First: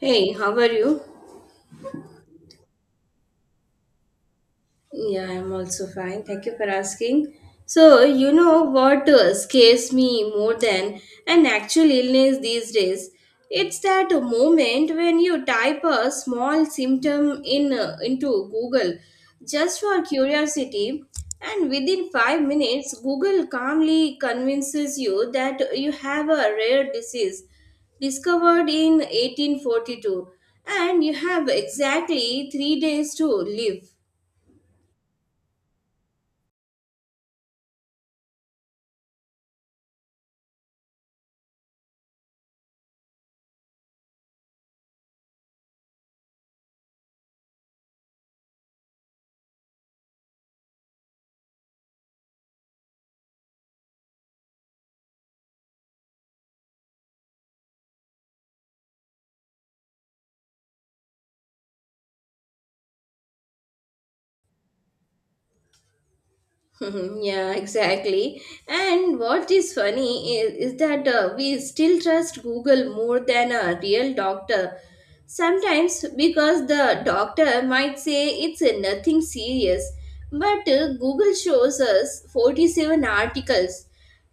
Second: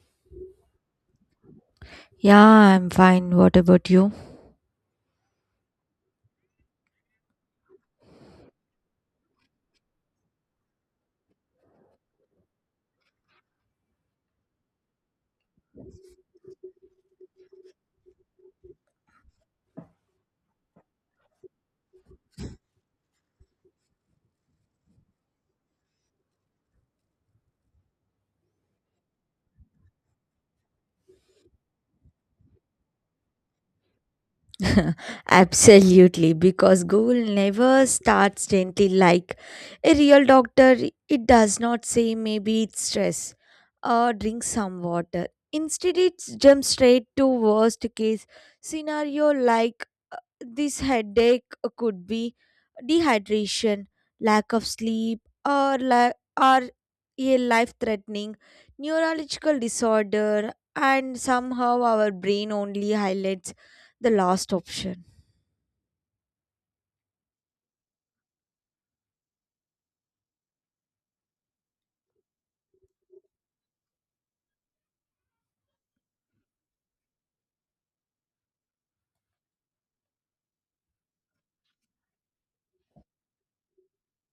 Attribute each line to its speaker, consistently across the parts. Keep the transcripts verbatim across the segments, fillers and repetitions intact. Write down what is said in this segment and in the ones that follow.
Speaker 1: Hey, how are you?
Speaker 2: Yeah, I'm fine. What about you?
Speaker 1: Yeah, I'm also fine. Thank you for asking. So, you know what uh, scares me more than an actual illness these days? It's that moment when you type a small symptom in uh, into Google just for curiosity, and within five minutes Google calmly convinces you that you have a rare disease discovered in eighteen forty-two and you have exactly three days to live.
Speaker 2: Absolutely, because Google never starts gently like a real doctor. It does not say maybe it's stress or drink some water. Instead, it jumps straight to worst case scenario like this headache could be dehydration, lack of sleep, or, la- or a life threatening neurological disorder, and somehow our brain only highlights the last option.
Speaker 1: Yeah, exactly. And what is funny is, is that uh, we still trust Google more than a real doctor. Sometimes because the doctor might say it's uh, nothing serious, but uh, Google shows us forty-seven articles,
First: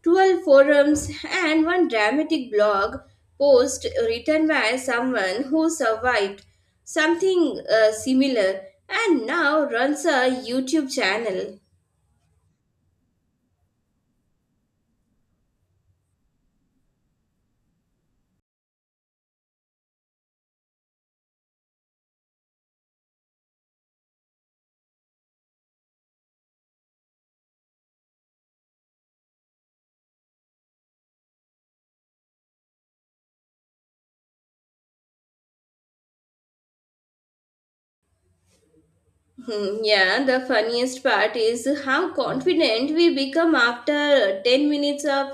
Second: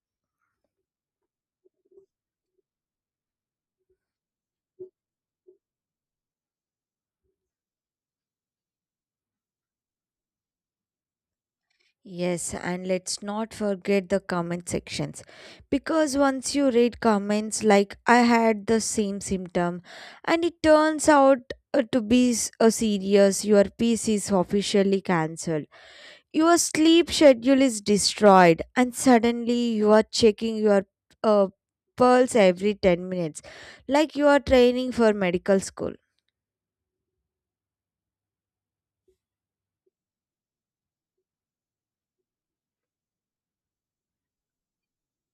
Speaker 1: twelve forums, and one dramatic blog post written by someone who survived something uh, similar and now runs a YouTube channel.
Speaker 2: Yes, and let's not forget the comment sections because once you read comments like I had the same symptom and it turns out uh, to be s- a serious, your piece is officially cancelled, your sleep schedule is destroyed and suddenly you are checking your uh, pulse every ten minutes like you are training for medical school.
Speaker 1: Hmm, Yeah, the funniest part is how confident we become after ten minutes of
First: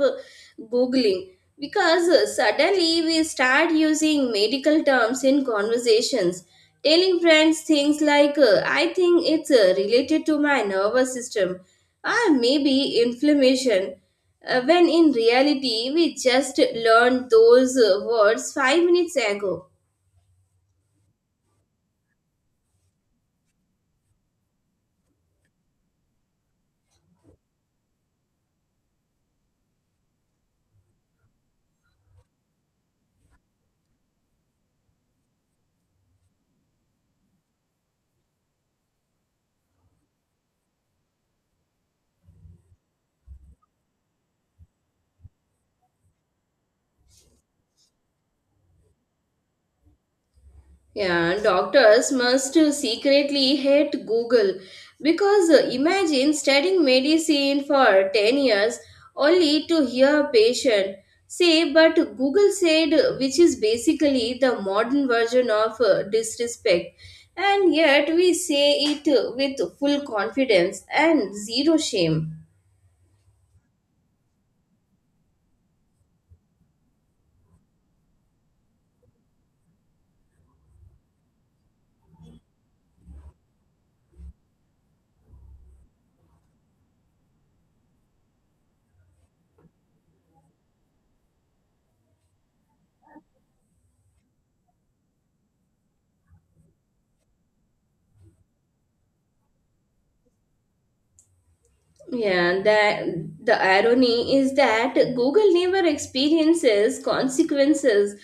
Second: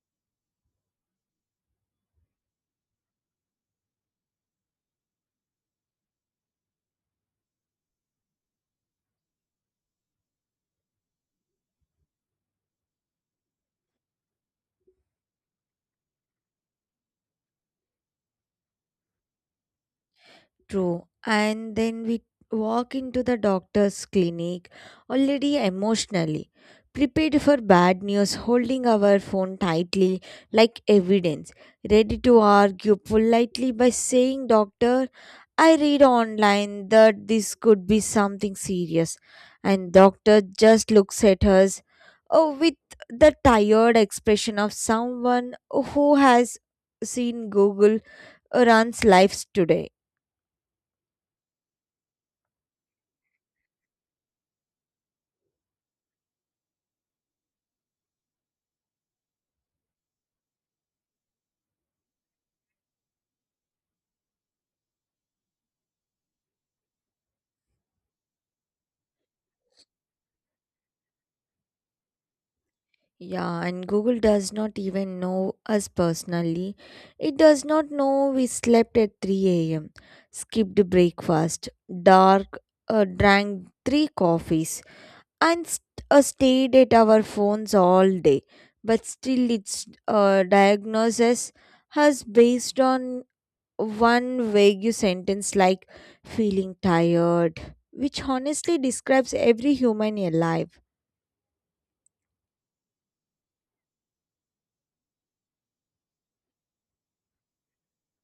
Speaker 1: Googling because suddenly we start using medical terms in conversations, telling friends things like, uh, I think it's uh, related to my nervous system or maybe inflammation, uh, when in reality we just learned those uh, words five minutes ago.
Speaker 2: True. And then we walk into the doctor's clinic already emotionally prepared for bad news, holding our phone tightly like evidence, ready to argue politely by saying, Doctor, I read online that this could be something serious. And doctor just looks at us oh, with the tired expression of someone who has seen Google runs lives today.
Speaker 1: Yeah, and doctors must secretly hate Google because uh, imagine studying medicine for ten years only to hear a patient say, but Google said, uh, which is basically the modern version of uh, disrespect. And yet we say it uh, with full confidence and zero shame.
Speaker 2: Yeah, and Google does not even know us personally. It does not know we slept at three a m, skipped breakfast, dark, uh, drank three coffees, and st- uh, stayed at our phones all day. But still, its uh, diagnosis has based on one vague sentence like feeling tired, which honestly describes every human alive.
Speaker 1: Yeah, that the irony is that Google never experiences consequences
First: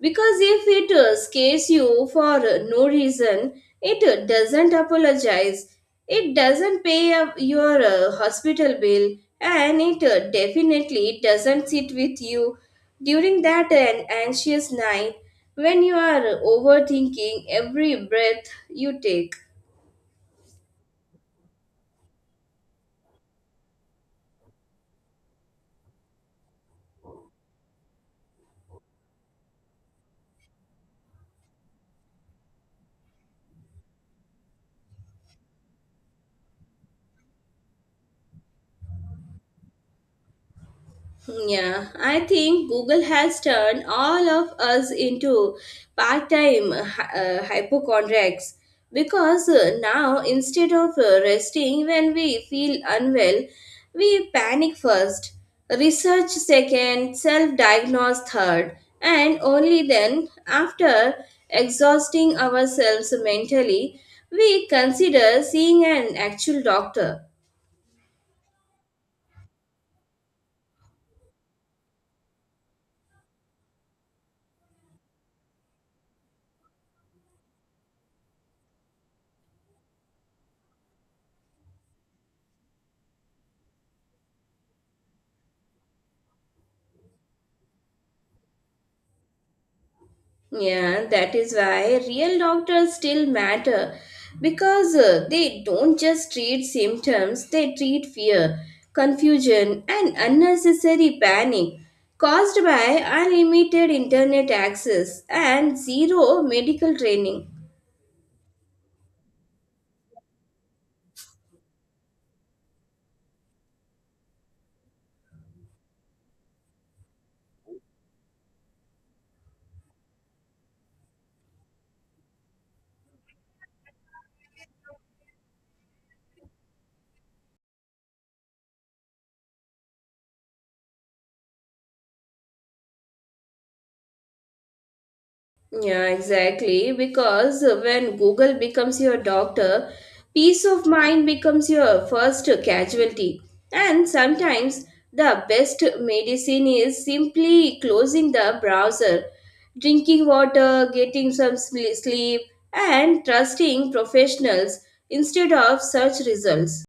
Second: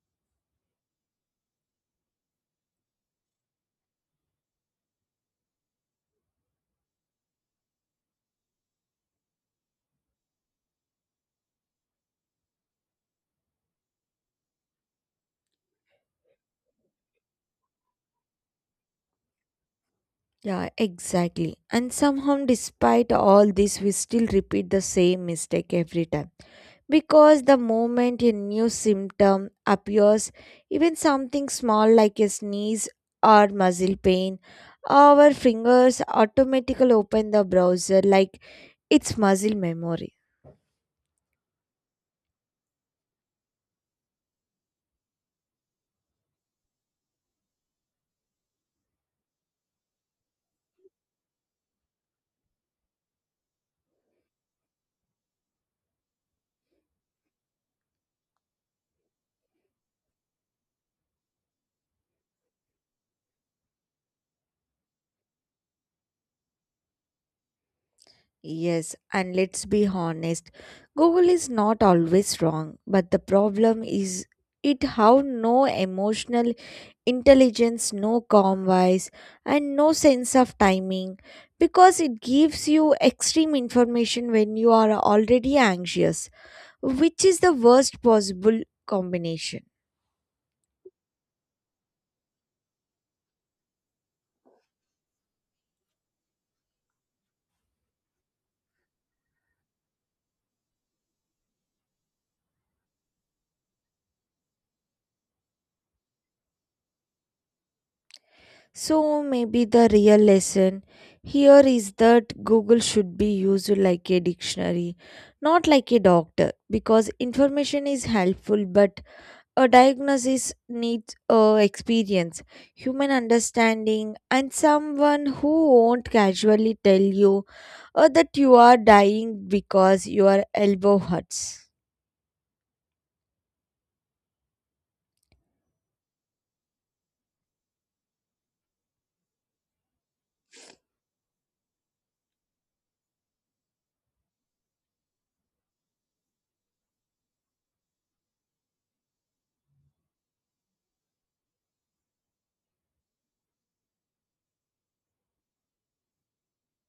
Speaker 1: because if it uh, scares you for uh, no reason, it uh, doesn't apologize, it doesn't pay up your uh, hospital bill, and it uh, definitely doesn't sit with you during that an anxious night when you are overthinking every breath you take.
Speaker 2: Yeah, exactly. And somehow, despite all this, we still repeat the same mistake every time. Because the moment a new symptom appears, even something small like a sneeze or muscle pain, our fingers automatically open the browser like it's muscle memory.
Speaker 1: Yeah, I think Google has turned all of us into part time uh, hypochondriacs because uh, now instead of uh, resting when we feel unwell, we panic first, research second, self diagnose third, and only then, after exhausting ourselves mentally, we consider seeing an actual doctor.
Speaker 2: Yes, and let's be honest, Google is not always wrong, but the problem is it how no emotional intelligence, no calm voice, and no sense of timing because it gives you extreme information when you are already anxious, which is the worst possible combination.
Speaker 1: Yeah, that is why real doctors still matter because uh, they don't just treat symptoms, they treat fear, confusion, and unnecessary panic caused by unlimited internet access and zero medical training.
Speaker 2: So maybe the real lesson here is that Google should be used like a dictionary, not like a doctor, because information is helpful, but a diagnosis needs uh, experience, human understanding, and someone who won't casually tell you uh, that you are dying because your elbow hurts.
Speaker 1: Yeah, exactly. Because when Google becomes your doctor, peace of mind becomes your first casualty. And sometimes the best medicine is simply closing the browser, drinking water, getting some sle- sleep, and trusting professionals instead of search results.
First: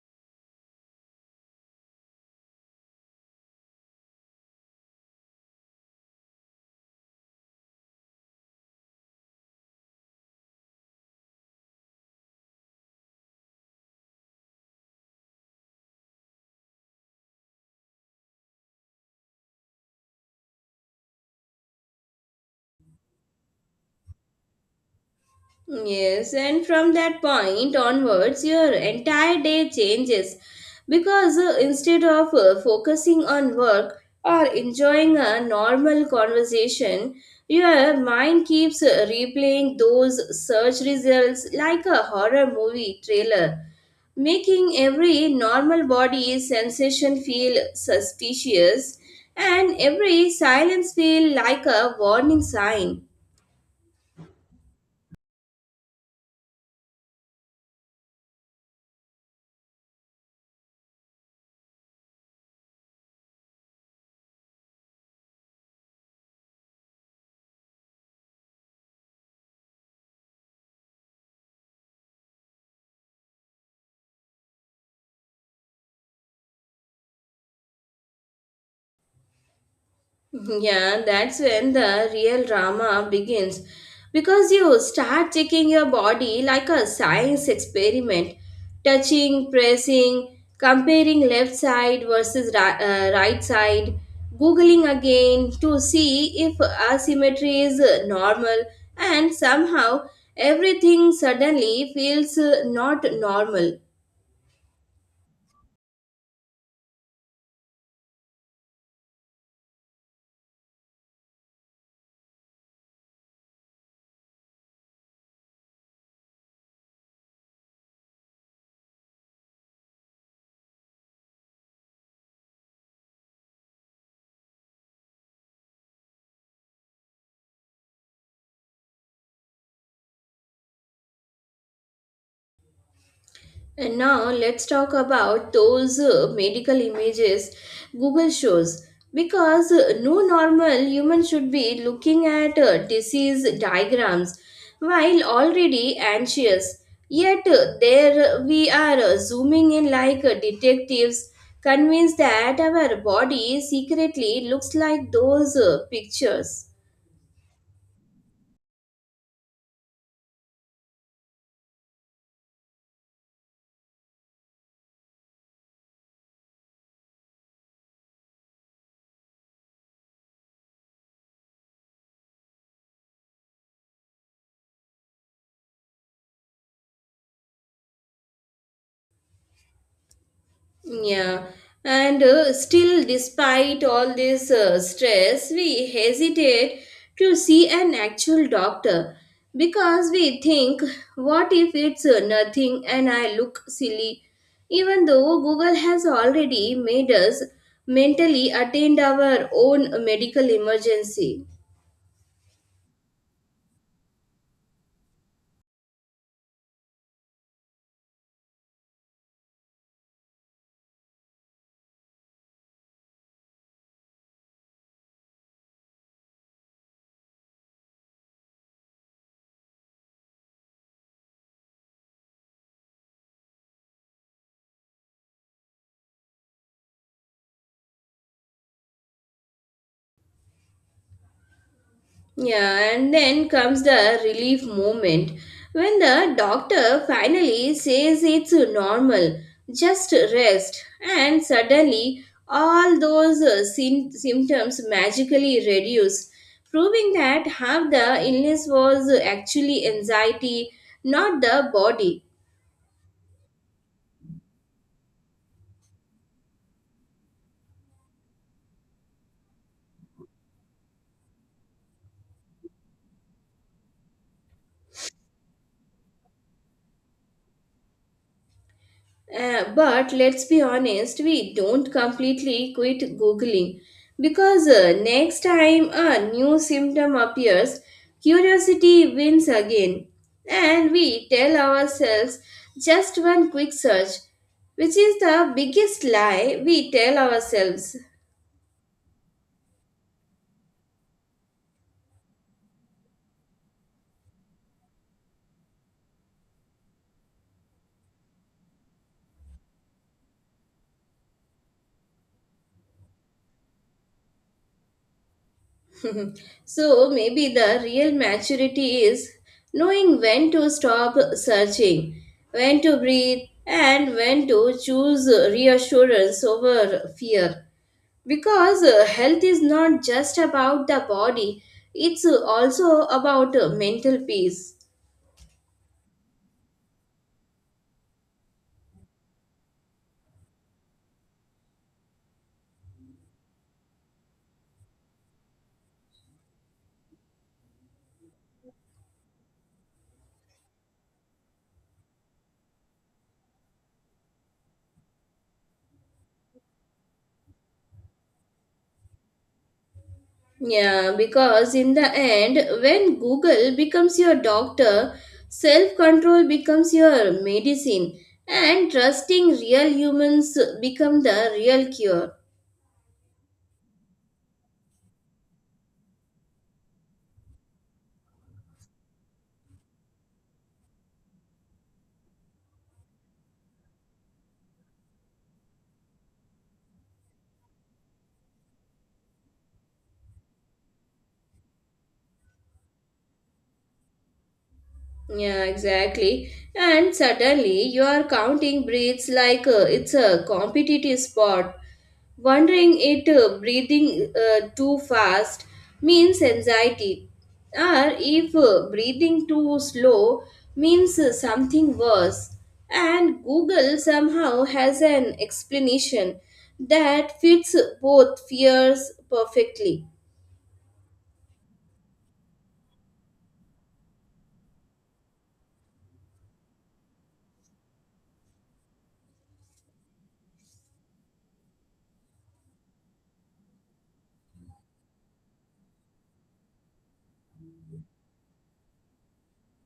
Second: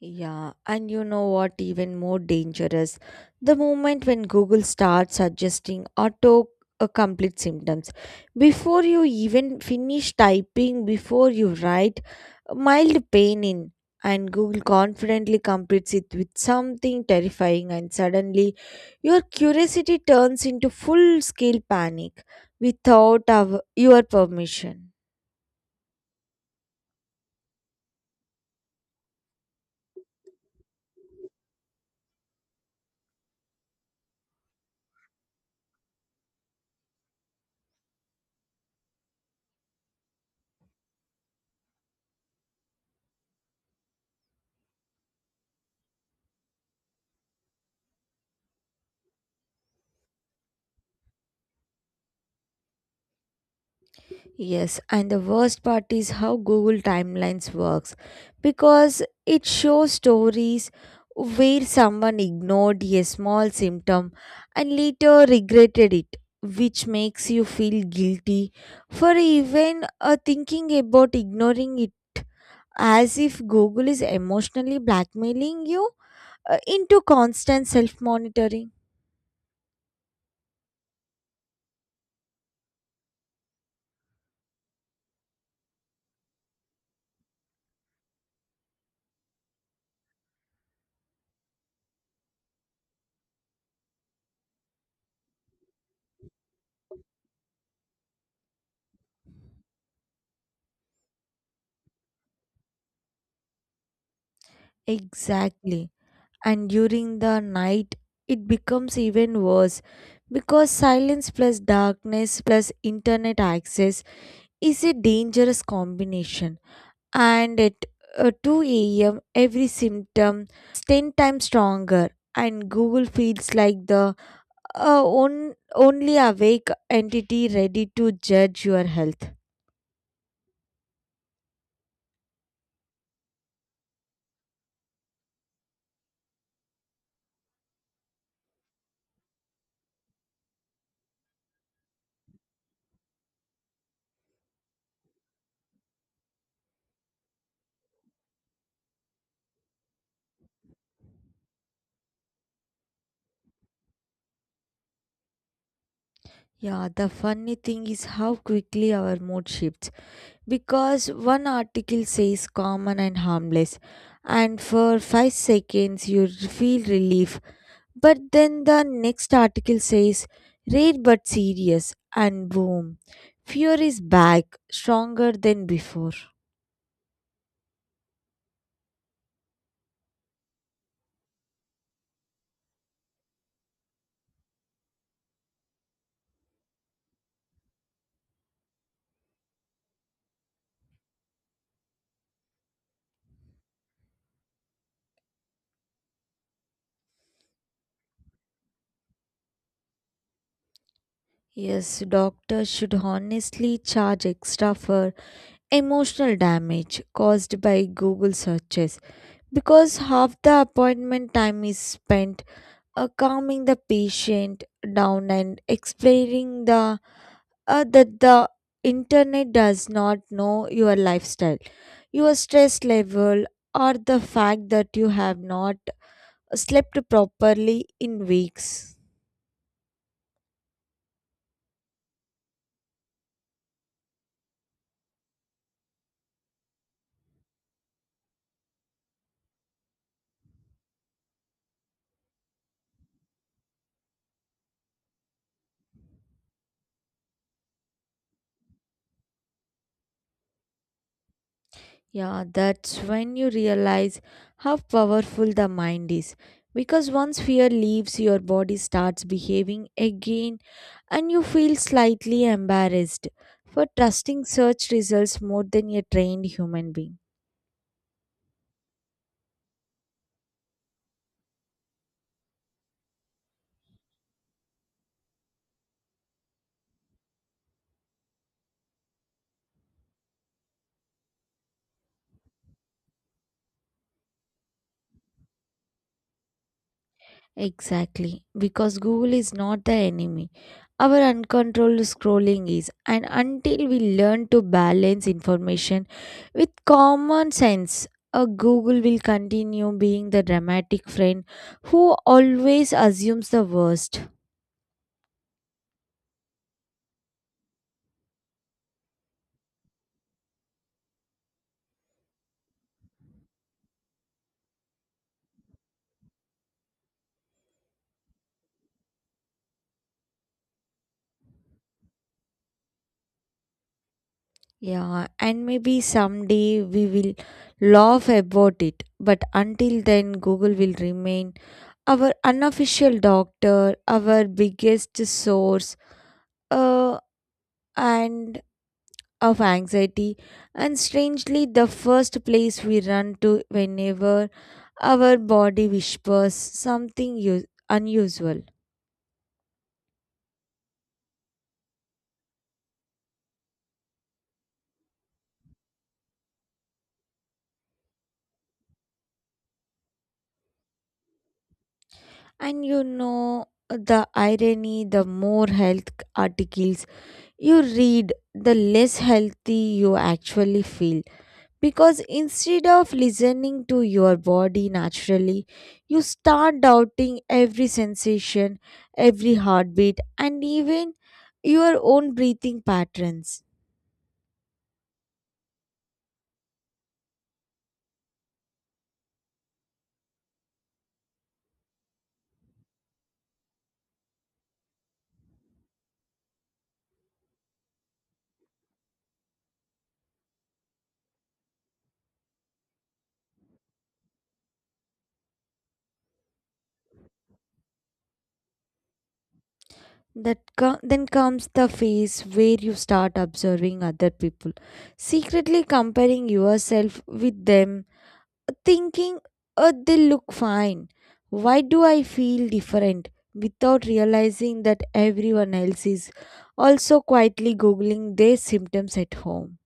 Speaker 2: Yeah, and you know what, even more dangerous? The moment when Google starts suggesting auto uh, complete symptoms. Before you even finish typing, before you write, uh, mild pain in, and Google confidently completes it with something terrifying, and suddenly your curiosity turns into full scale panic without our, your permission.
Speaker 1: Yes, and from that point onwards, your entire day changes because uh, instead of uh, focusing on work or enjoying a normal conversation, your mind keeps uh, replaying those search results like a horror movie trailer, making every normal body sensation feel suspicious and every silence feel like a warning sign.
Speaker 2: Yes, and the worst part is how Google Timelines works because it shows stories where someone ignored a small symptom and later regretted it, which makes you feel guilty for even uh, thinking about ignoring it as if Google is emotionally blackmailing you uh, into constant self monitoring.
Speaker 1: Mm-hmm. Yeah, that's when the real drama begins because you start checking your body like a science experiment, touching, pressing, comparing left side versus ri- uh, right side, googling again to see if asymmetry is uh, normal, and somehow everything suddenly feels uh, not normal.
Speaker 2: Exactly. And during the night it becomes even worse because silence plus darkness plus internet access is a dangerous combination, and at uh, two a.m every symptom is ten times stronger and google feels like the uh, on, only awake entity ready to judge your health.
Speaker 1: And now let's talk about those uh, medical images Google shows. Because uh, no normal human should be looking at uh, disease diagrams while already anxious. Yet uh, there we are uh, zooming in like uh, detectives, convinced that our body secretly looks like those uh, pictures.
Speaker 2: Yeah, the funny thing is how quickly our mood shifts because one article says common and harmless and for five seconds you feel relief, but then the next article says rare but serious and boom, fear is back stronger than before.
Speaker 1: Yeah, and uh, still, despite all this uh, stress, we hesitate to see an actual doctor because we think, what if it's uh, nothing and I look silly? Even though Google has already made us mentally attend our own medical emergency.
Speaker 2: Yes, doctors should honestly charge extra for emotional damage caused by google searches because half the appointment time is spent uh, calming the patient down and explaining the uh, that the internet does not know your lifestyle, your stress level, or the fact that you have not slept properly in weeks.
Speaker 1: Yeah, and then comes the relief moment when the doctor finally says it's normal, just rest, and suddenly all those uh, sym- symptoms magically reduce, proving that half the illness was actually anxiety, not the body.
Speaker 2: Yeah, that's when you realize how powerful the mind is. Because once fear leaves, your body starts behaving again and you feel slightly embarrassed for trusting search results more than a trained human being.
Speaker 1: Uh, but let's be honest, we don't completely quit Googling because uh, next time a new symptom appears, curiosity wins again. And we tell ourselves just one quick search, which is the biggest lie we tell ourselves.
Speaker 2: Exactly, because Google is not the enemy. Our uncontrolled scrolling is, and until we learn to balance information with common sense, a Google will continue being the dramatic friend who always assumes the worst.
Speaker 1: Mhm. So maybe the real maturity is knowing when to stop searching, when to breathe, and when to choose reassurance over fear. Because uh, health is not just about the body, it's also about uh, mental peace.
Speaker 2: Yeah, and maybe someday we will laugh about it, but until then, Google will remain our unofficial doctor, our biggest source, uh, and of anxiety and strangely the first place we run to whenever our body whispers something u- unusual.
Speaker 1: Yeah, because in the end, when Google becomes your doctor, self control becomes your medicine, and trusting real humans become the real cure.
Speaker 2: And you know the irony, the more health articles you read the less healthy you actually feel because instead of listening to your body naturally you start doubting every sensation, every heartbeat, and even your own breathing patterns.
Speaker 1: Yeah, exactly. And suddenly you are counting breeds like uh, it's a competitive sport. Wondering it uh, breathing uh, too fast means anxiety, or if uh, breathing too slow means uh, something worse. And Google somehow has an explanation that fits both fears perfectly.
Speaker 2: That co- then comes the phase where you start observing other people, secretly comparing yourself with them, thinking oh they look fine, why do I feel different, without realizing that everyone else is also quietly googling their symptoms at home.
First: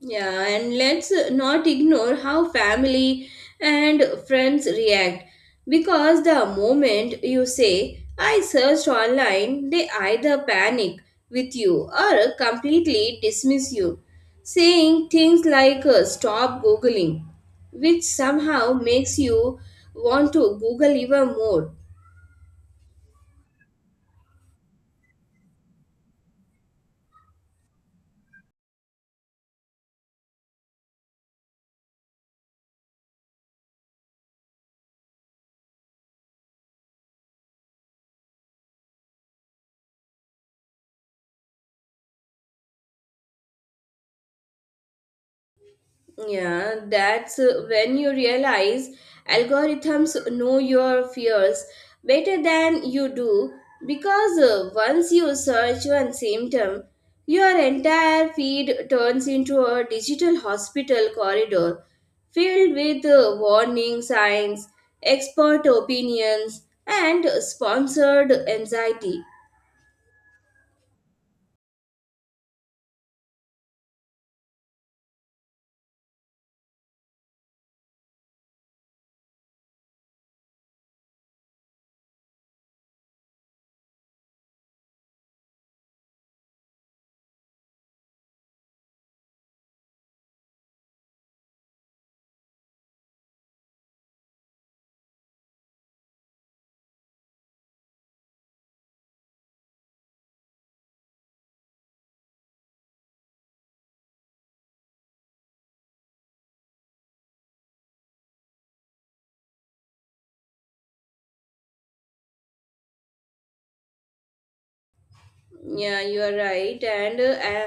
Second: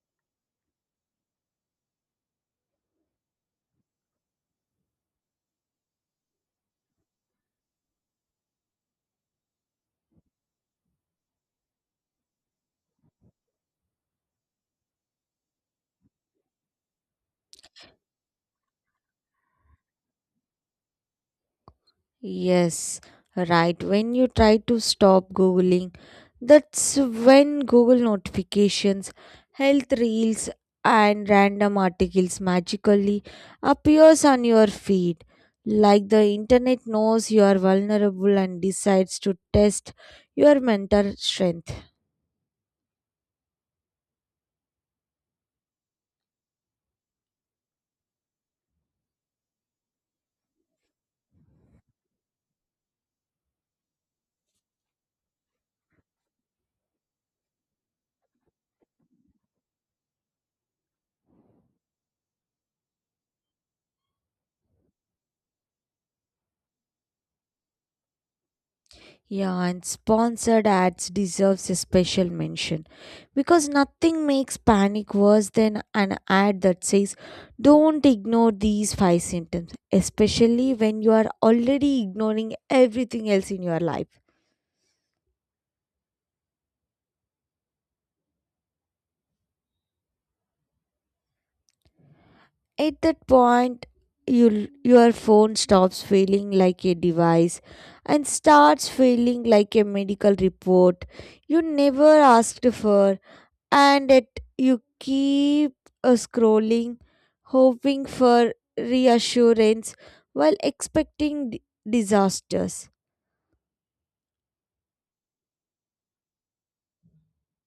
Speaker 1: Yeah, and let's not ignore how family and friends react because the moment you say, I searched online, they either panic with you or completely dismiss you, saying things like uh, stop googling, which somehow makes you want to google even more.
Speaker 2: Yes, right. When you try to stop Googling, that's when Google notifications, health reels, and random articles magically appears on your feed. Like the internet knows you are vulnerable and decides to test your mental strength.
Speaker 1: Yeah, that's uh, when you realize algorithms know your fears better than you do because uh, once you search one symptom, your entire feed turns into a digital hospital corridor filled with uh, warning signs, expert opinions, and sponsored anxiety.
Speaker 2: Yeah, and sponsored ads deserves a special mention because nothing makes panic worse than an ad that says don't ignore these five symptoms, especially when you are already ignoring everything else in your life. At that point, you, your phone stops feeling like a device and starts feeling like a medical report you never asked for, and it you keep uh, scrolling hoping for reassurance while expecting d- disasters.
Speaker 1: Yeah, you are right. And uh, uh,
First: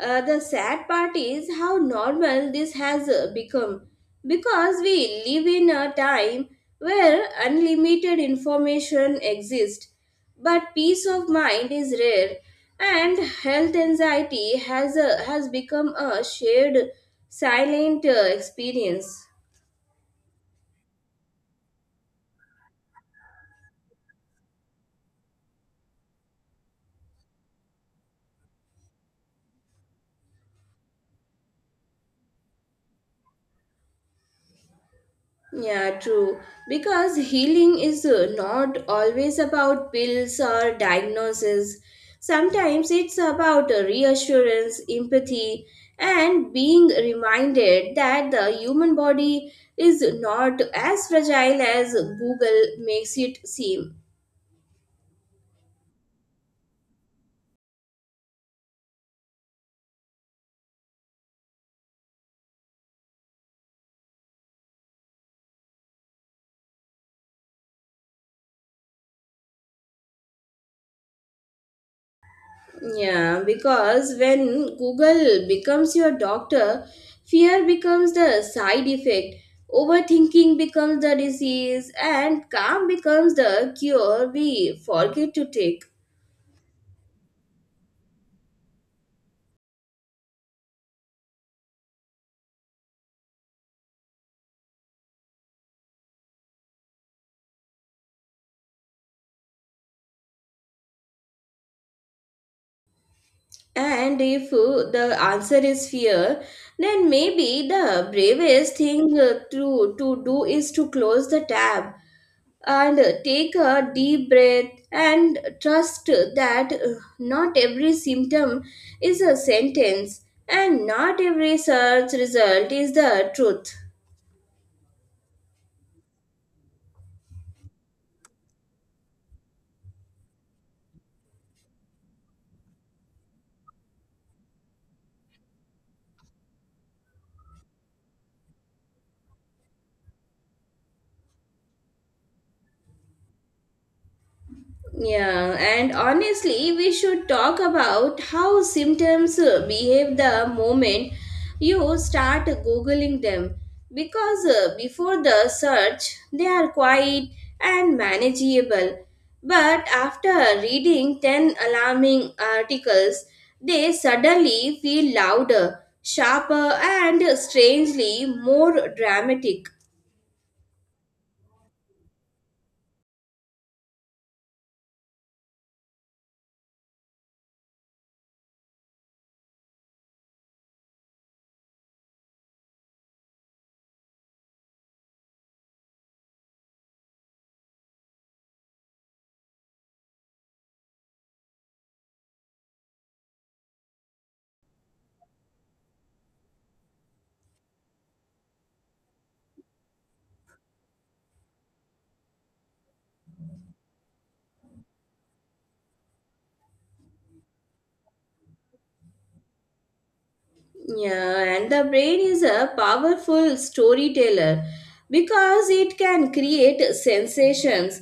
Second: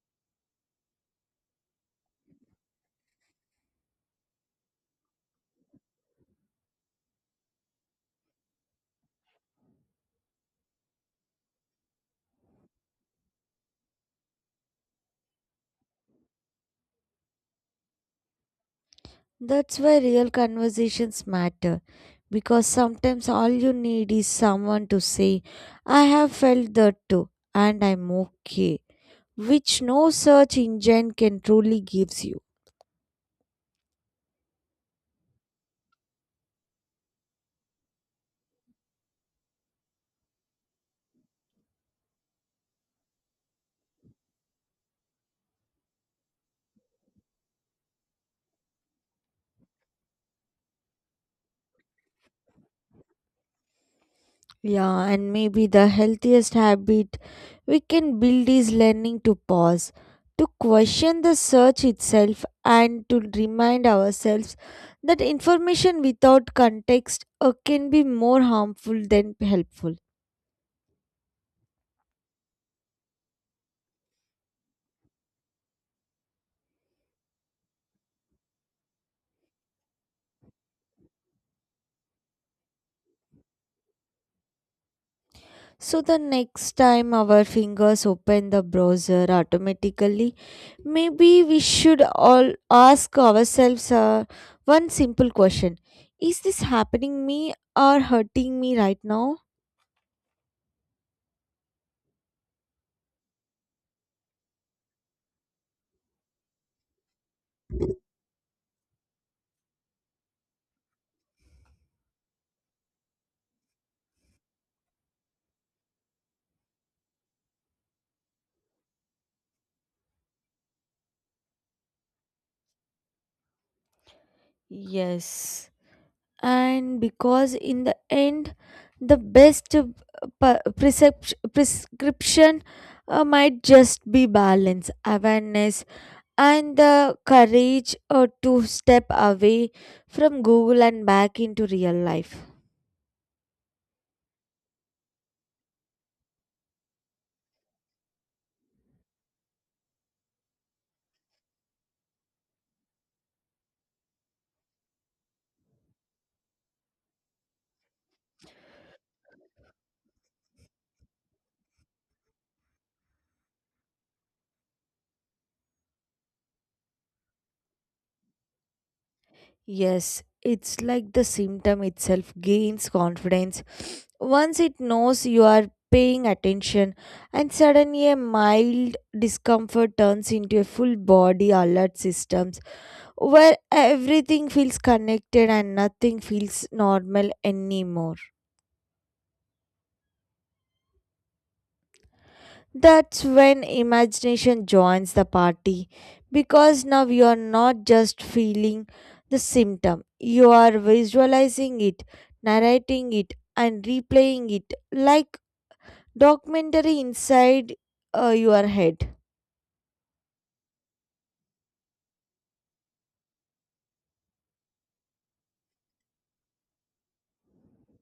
Speaker 1: uh, the sad part is how normal this has uh, become because we live in a time where unlimited information exists, but peace of mind is rare, and health anxiety has, uh, has become a shared silent uh, experience.
Speaker 2: That's why real conversations matter because sometimes all you need is someone to say I have felt that too and I'm okay, which no search engine can truly gives you.
Speaker 1: Yeah, true. Because healing is uh, not always about pills or diagnosis. Sometimes it's about uh, reassurance, empathy, and being reminded that the human body is not as fragile as Google makes it seem.
Speaker 2: Yeah, and maybe the healthiest habit we can build is learning to pause, to question the search itself, and to remind ourselves that information without context uh, can be more harmful than helpful.
Speaker 1: Yeah, because when Google becomes your doctor, fear becomes the side effect, overthinking becomes the disease, and calm becomes the cure we forget to take.
Speaker 2: So, the next time our fingers open the browser automatically, maybe we should all ask ourselves uh, one simple question: is this happening me or hurting me right now?
Speaker 1: And if uh, the answer is fear, then maybe the bravest thing uh, to, to do is to close the tab and take a deep breath and trust that uh, not every symptom is a sentence and not every search result is the truth.
Speaker 2: Yes, and because in the end, the best uh, per- percep- prescription uh, might just be balance, awareness, and the courage uh, to step away from Google and back into real life.
Speaker 1: Yeah, and honestly, we should talk about how symptoms uh, behave the moment you start googling them because uh, before the search they are quiet and manageable, but after reading ten alarming articles, they suddenly feel louder, sharper, and strangely more dramatic.
Speaker 2: Yes, it's like the symptom itself gains confidence once it knows you are paying attention, and suddenly a mild discomfort turns into a full body alert systems where everything feels connected and nothing feels normal anymore. That's when imagination joins the party because now you are not just feeling the symptom, you are visualizing it, narrating it, and replaying it like documentary inside uh, your head.
Speaker 1: Yeah, and the brain is a powerful storyteller because it can create sensations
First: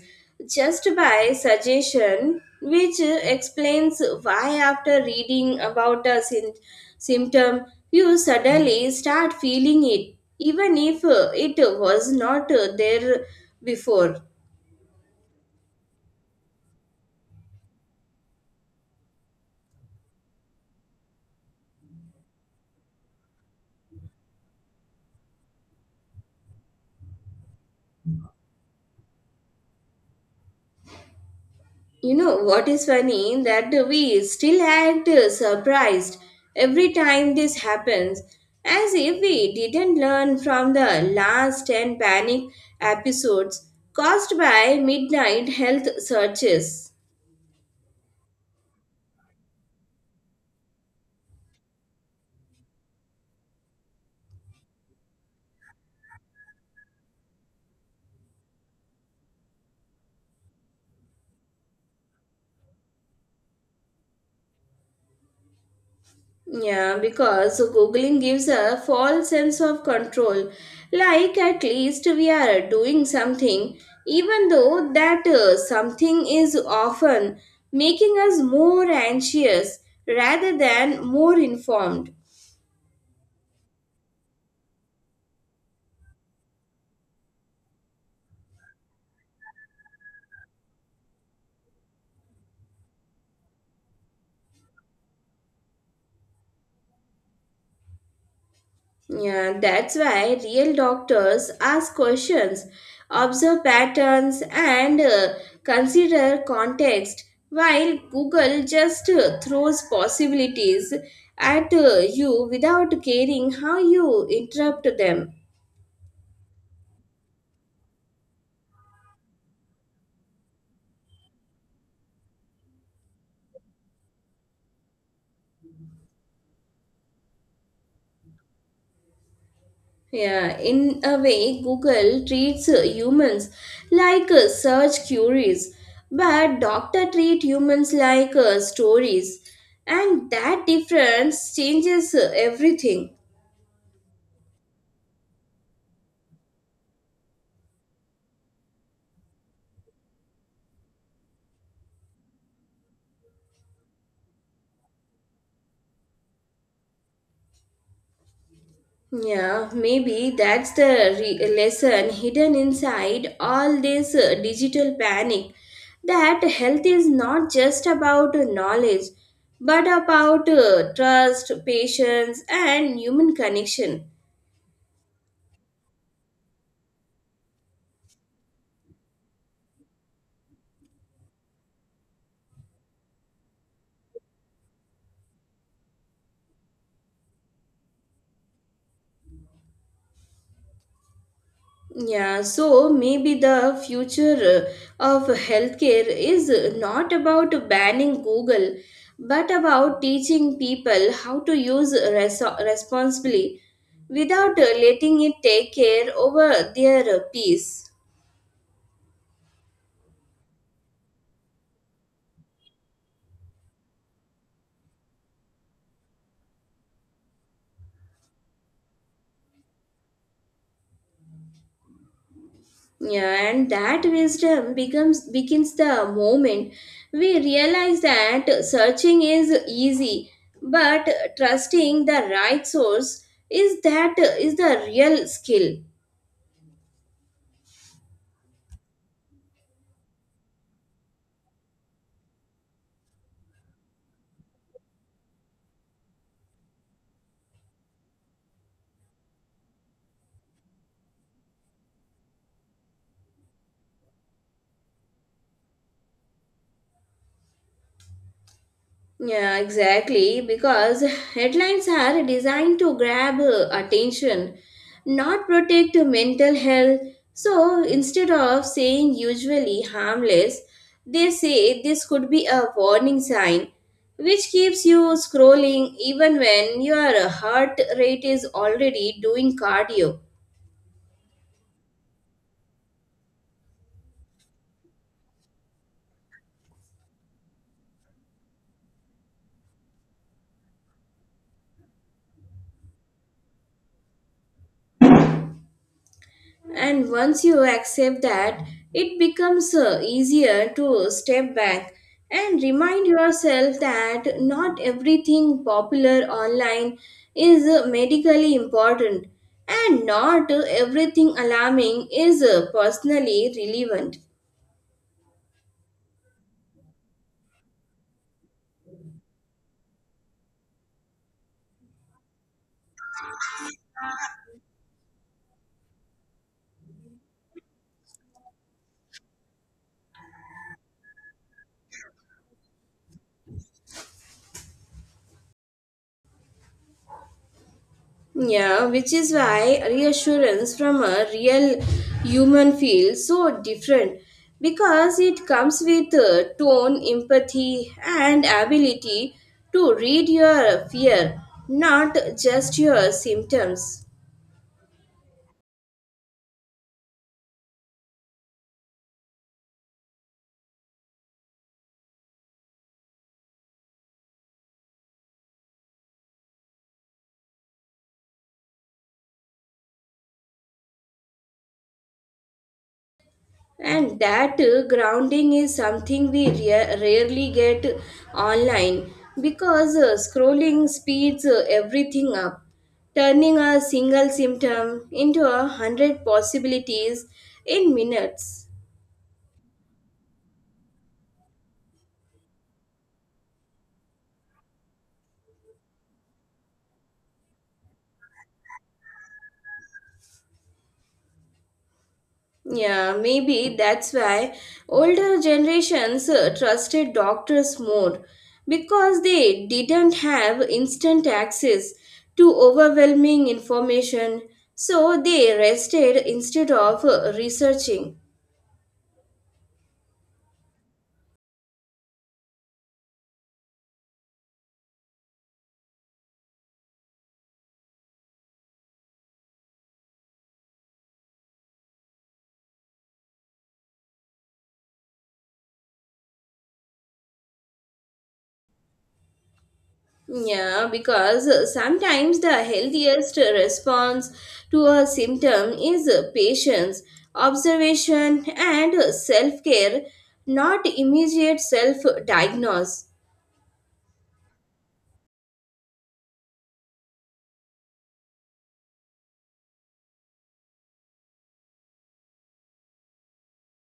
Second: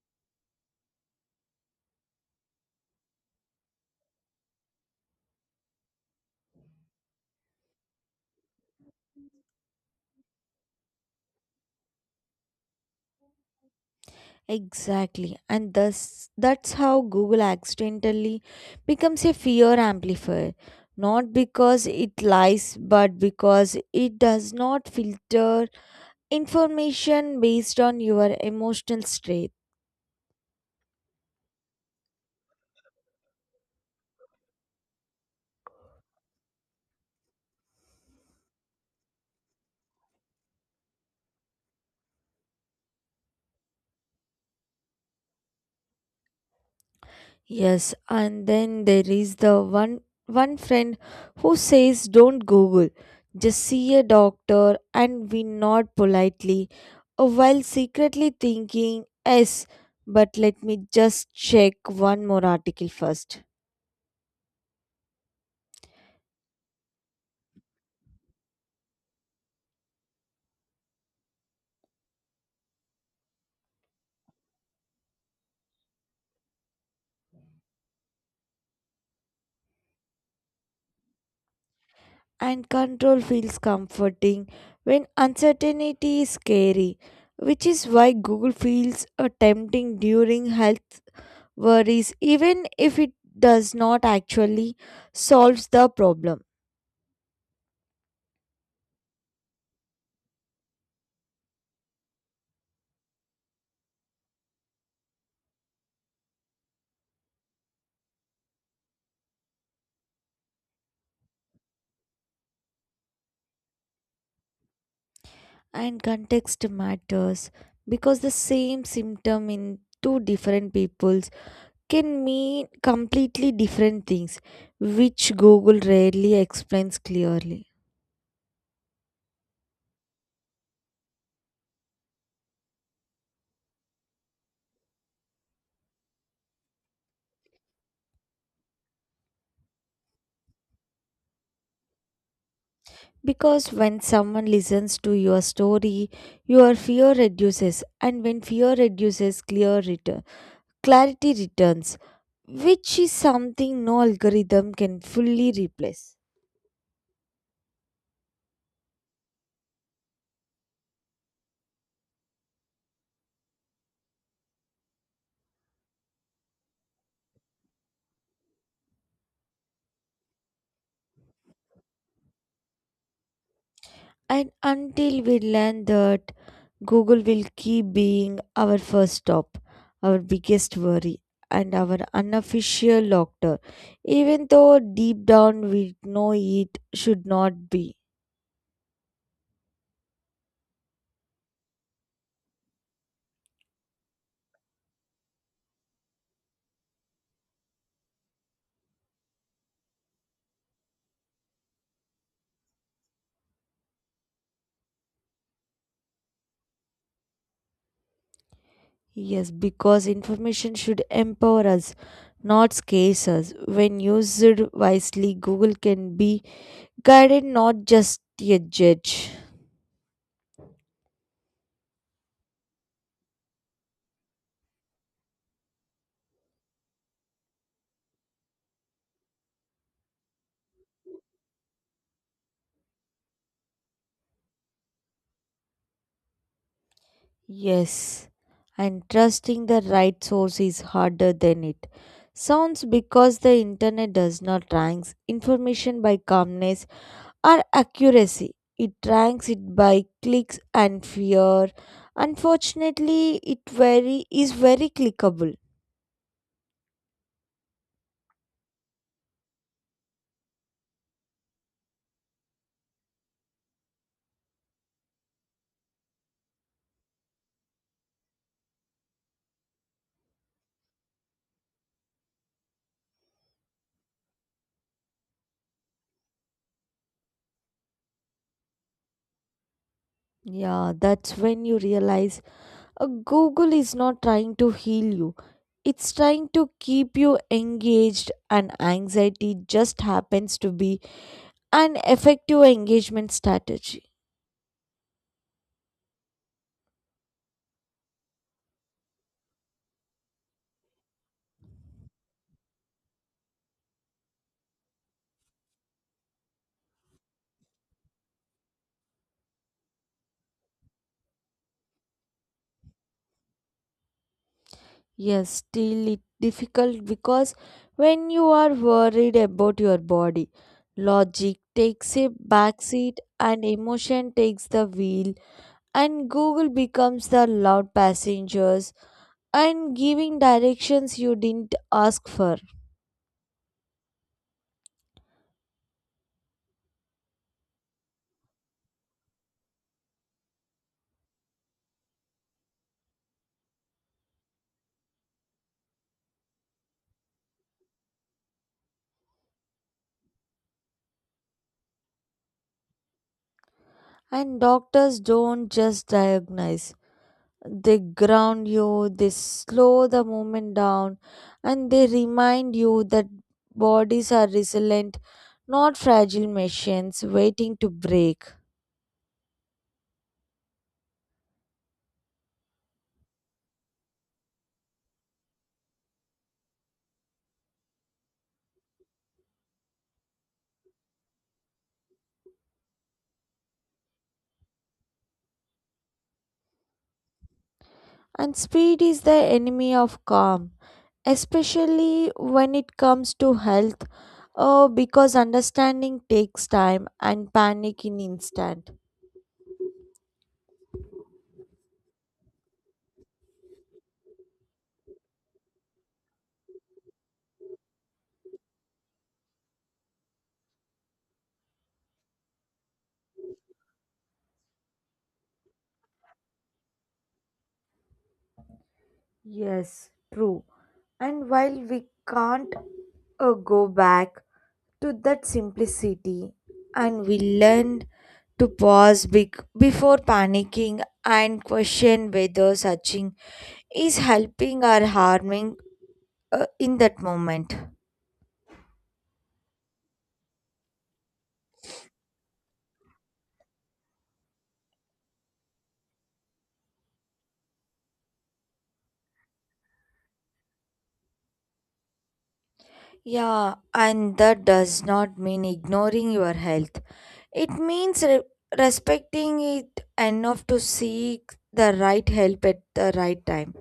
Speaker 1: just by suggestion, which explains why, after reading about a syn- symptom, you suddenly start feeling it, even if uh, it was not uh, there before.
Speaker 2: Exactly, and thus that's how Google accidentally becomes a fear amplifier. Not because it lies, but because it does not filter information based on your emotional state.
Speaker 1: You know what is funny that we still act uh, surprised every time this happens, as if we didn't learn from the last ten panic episodes caused by midnight health searches.
Speaker 2: Yes, and then there is the one one friend who says don't google, just see a doctor, and we nod politely uh, while secretly thinking yes, but let me just check one more article first.
Speaker 1: Yeah, because Googling gives a false sense of control. Like at least we are doing something, even though that uh, something is often making us more anxious rather than more informed.
Speaker 2: And control feels comforting when uncertainty is scary, which is why Google feels uh, tempting during health worries, even if it does not actually solves the problem.
Speaker 1: Yeah, that's why real doctors ask questions, observe patterns, and uh, consider context, while Google just uh, throws possibilities at uh, you without caring how you interrupt them.
Speaker 2: And context matters because the same symptom in two different peoples can mean completely different things, which Google rarely explains clearly.
Speaker 1: Yeah, in a way, Google treats uh, humans like uh, search queries, but doctor treat humans like uh, stories, and that difference changes uh, everything.
Speaker 2: Because when someone listens to your story, your fear reduces, and when fear reduces, clear return, clarity returns, which is something no algorithm can fully replace.
Speaker 1: Yeah, maybe that's the re- lesson hidden inside all this uh, digital panic. That health is not just about uh, knowledge, but about uh, trust, patience, and human connection.
Speaker 2: And until we learn that, Google will keep being our first stop, our biggest worry, and our unofficial doctor, even though deep down we know it should not be.
Speaker 1: Yeah, so maybe the future uh, of healthcare is not about banning Google, but about teaching people how to use res- responsibly without uh, letting it take care over their uh, peace.
Speaker 2: Yes, because information should empower us, not scare us. When used wisely, Google can be guided, not just a judge.
Speaker 1: Yeah, and that wisdom becomes begins the moment we realize that searching is easy, but trusting the right source is that is the real skill.
Speaker 2: Yes, and trusting the right source is harder than it sounds because the internet does not rank information by calmness or accuracy. It ranks it by clicks and fear. Unfortunately, it very is very clickable.
Speaker 1: Yeah, exactly. Because headlines are designed to grab uh, attention, not protect mental health. So instead of saying usually harmless, they say this could be a warning sign, which keeps you scrolling even when your heart rate is already doing cardio.
Speaker 2: Yeah, that's when you realize a Google is not trying to heal you. It's trying to keep you engaged and anxiety just happens to be an effective engagement strategy.
Speaker 1: And once you accept that, it becomes uh, easier to step back and remind yourself that not everything popular online is uh, medically important and not uh, everything alarming is uh, personally relevant.
Speaker 2: Yes, still it difficult because when you are worried about your body, logic takes a backseat and emotion takes the wheel and Google becomes the loud passengers and giving directions you didn't ask for.
Speaker 1: Yeah, which is why reassurance from a real human feels so different because it comes with uh, tone, empathy, and ability to read your fear, not just your symptoms.
Speaker 2: And doctors don't just diagnose. They ground you, they slow the movement down, and they remind you that bodies are resilient, not fragile machines waiting to break.
Speaker 1: And that uh, grounding is something we rea- rarely get online because uh, scrolling speeds uh, everything up, turning a single symptom into a hundred possibilities in
Speaker 2: And
Speaker 1: minutes.
Speaker 2: speed is the enemy of calm, especially when it comes to health, uh, because understanding takes time and panic in instant.
Speaker 1: Yeah, maybe that's why older generations uh, trusted doctors more because they didn't have instant access to overwhelming information, so they rested instead of uh, researching.
Speaker 2: Yes, true. And while we can't uh, go back to that simplicity and we learn to pause bec- before panicking and question whether searching is helping or harming uh, in that moment.
Speaker 1: Yeah, because uh, sometimes the healthiest response to a symptom is uh, patience, observation, and self care, not immediate self diagnose.
Speaker 2: Yeah, and that does not mean ignoring your health. It means re- respecting it enough to seek the right help at the right time.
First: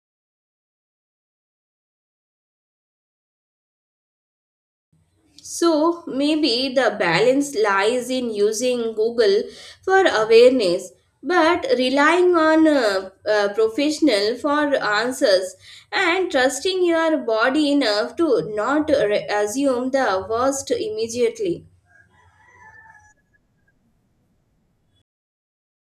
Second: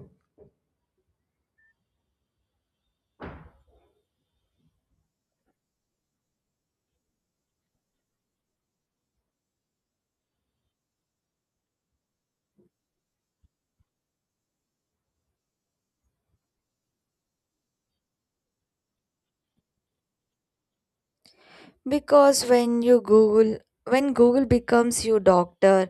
Speaker 1: So maybe the balance lies in using Google for awareness, but relying on a, a professional for answers and trusting your body enough to not re- assume the worst immediately.
Speaker 2: Because when you Google, when Google becomes your doctor,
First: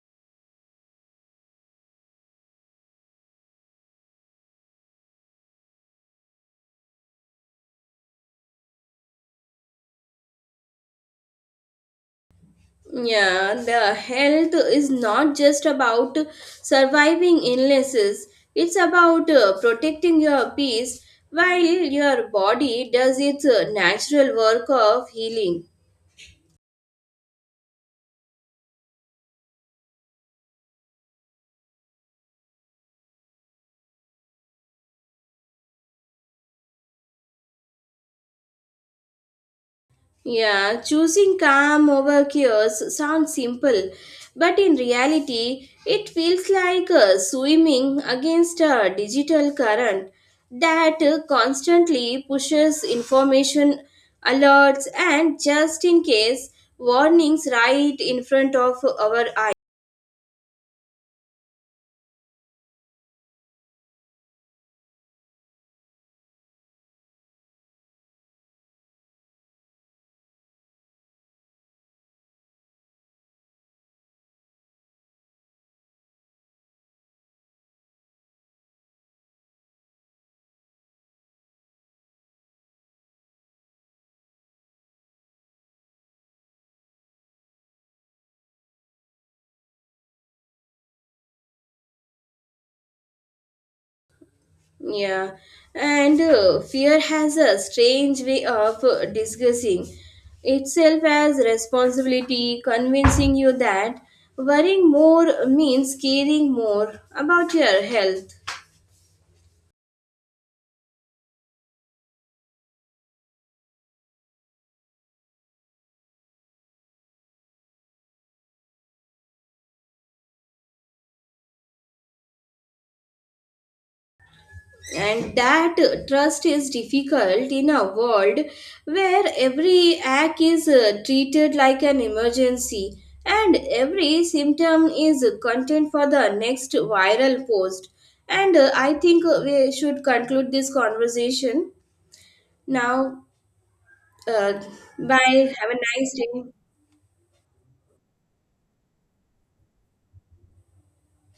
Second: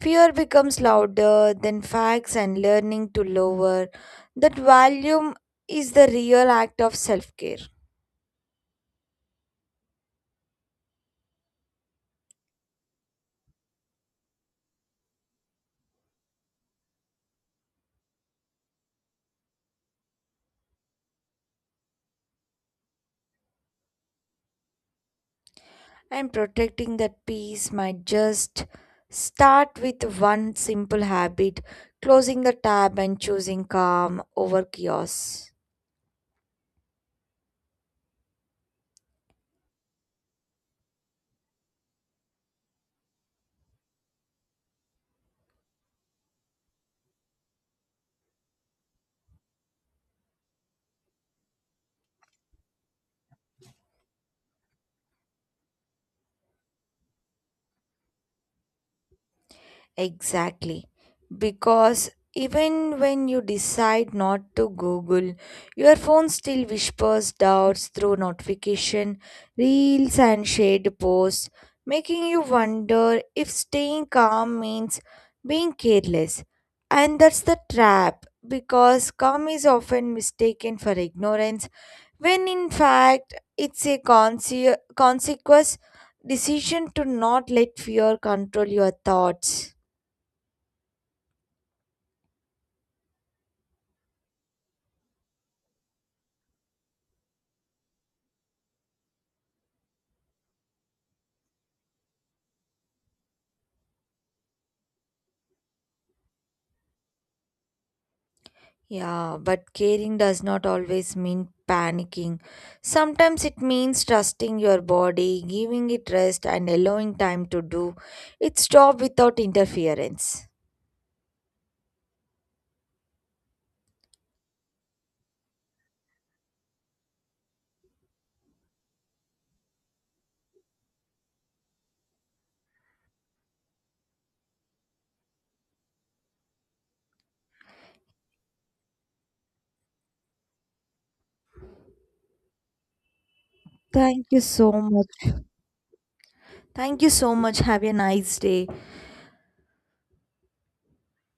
Speaker 2: fear becomes louder than facts and learning to lower. That volume is the real act of self care.
Speaker 1: Yeah, the health is not just about surviving illnesses, it's about uh, protecting your peace while your body does its uh, natural work of healing.
Speaker 2: And protecting that peace might just start with one simple habit: closing the tab and choosing calm over chaos.
Speaker 1: Yeah, choosing calm over chaos sounds simple, but in reality, it feels like uh, swimming against a digital current that uh, constantly pushes information, alerts, and just in case warnings right in front of our.
Speaker 2: Exactly. Because even when you decide not to Google, your phone still whispers doubts through notification, reels and shared posts, making you wonder if staying calm means being careless. And that's the trap because calm is often mistaken for ignorance when in fact it's a conse- consequence decision to not let fear control your thoughts.
Speaker 1: Yeah, and uh, fear has a strange way of uh, disguising itself as responsibility, convincing you that worrying more means caring more about your health.
Speaker 2: Yeah, but caring does not always mean panicking. Sometimes it means trusting your body, giving it rest, and allowing time to do its job without interference.
Speaker 1: And that trust is difficult in a world where every act is uh, treated like an emergency and every symptom is content for the next viral post, and uh, i think uh, we should conclude this conversation now.
Speaker 2: Thank you
Speaker 1: uh,
Speaker 2: so
Speaker 1: Bye,
Speaker 2: much.
Speaker 1: have a nice day.
Speaker 2: Thank you so much. Have a nice day.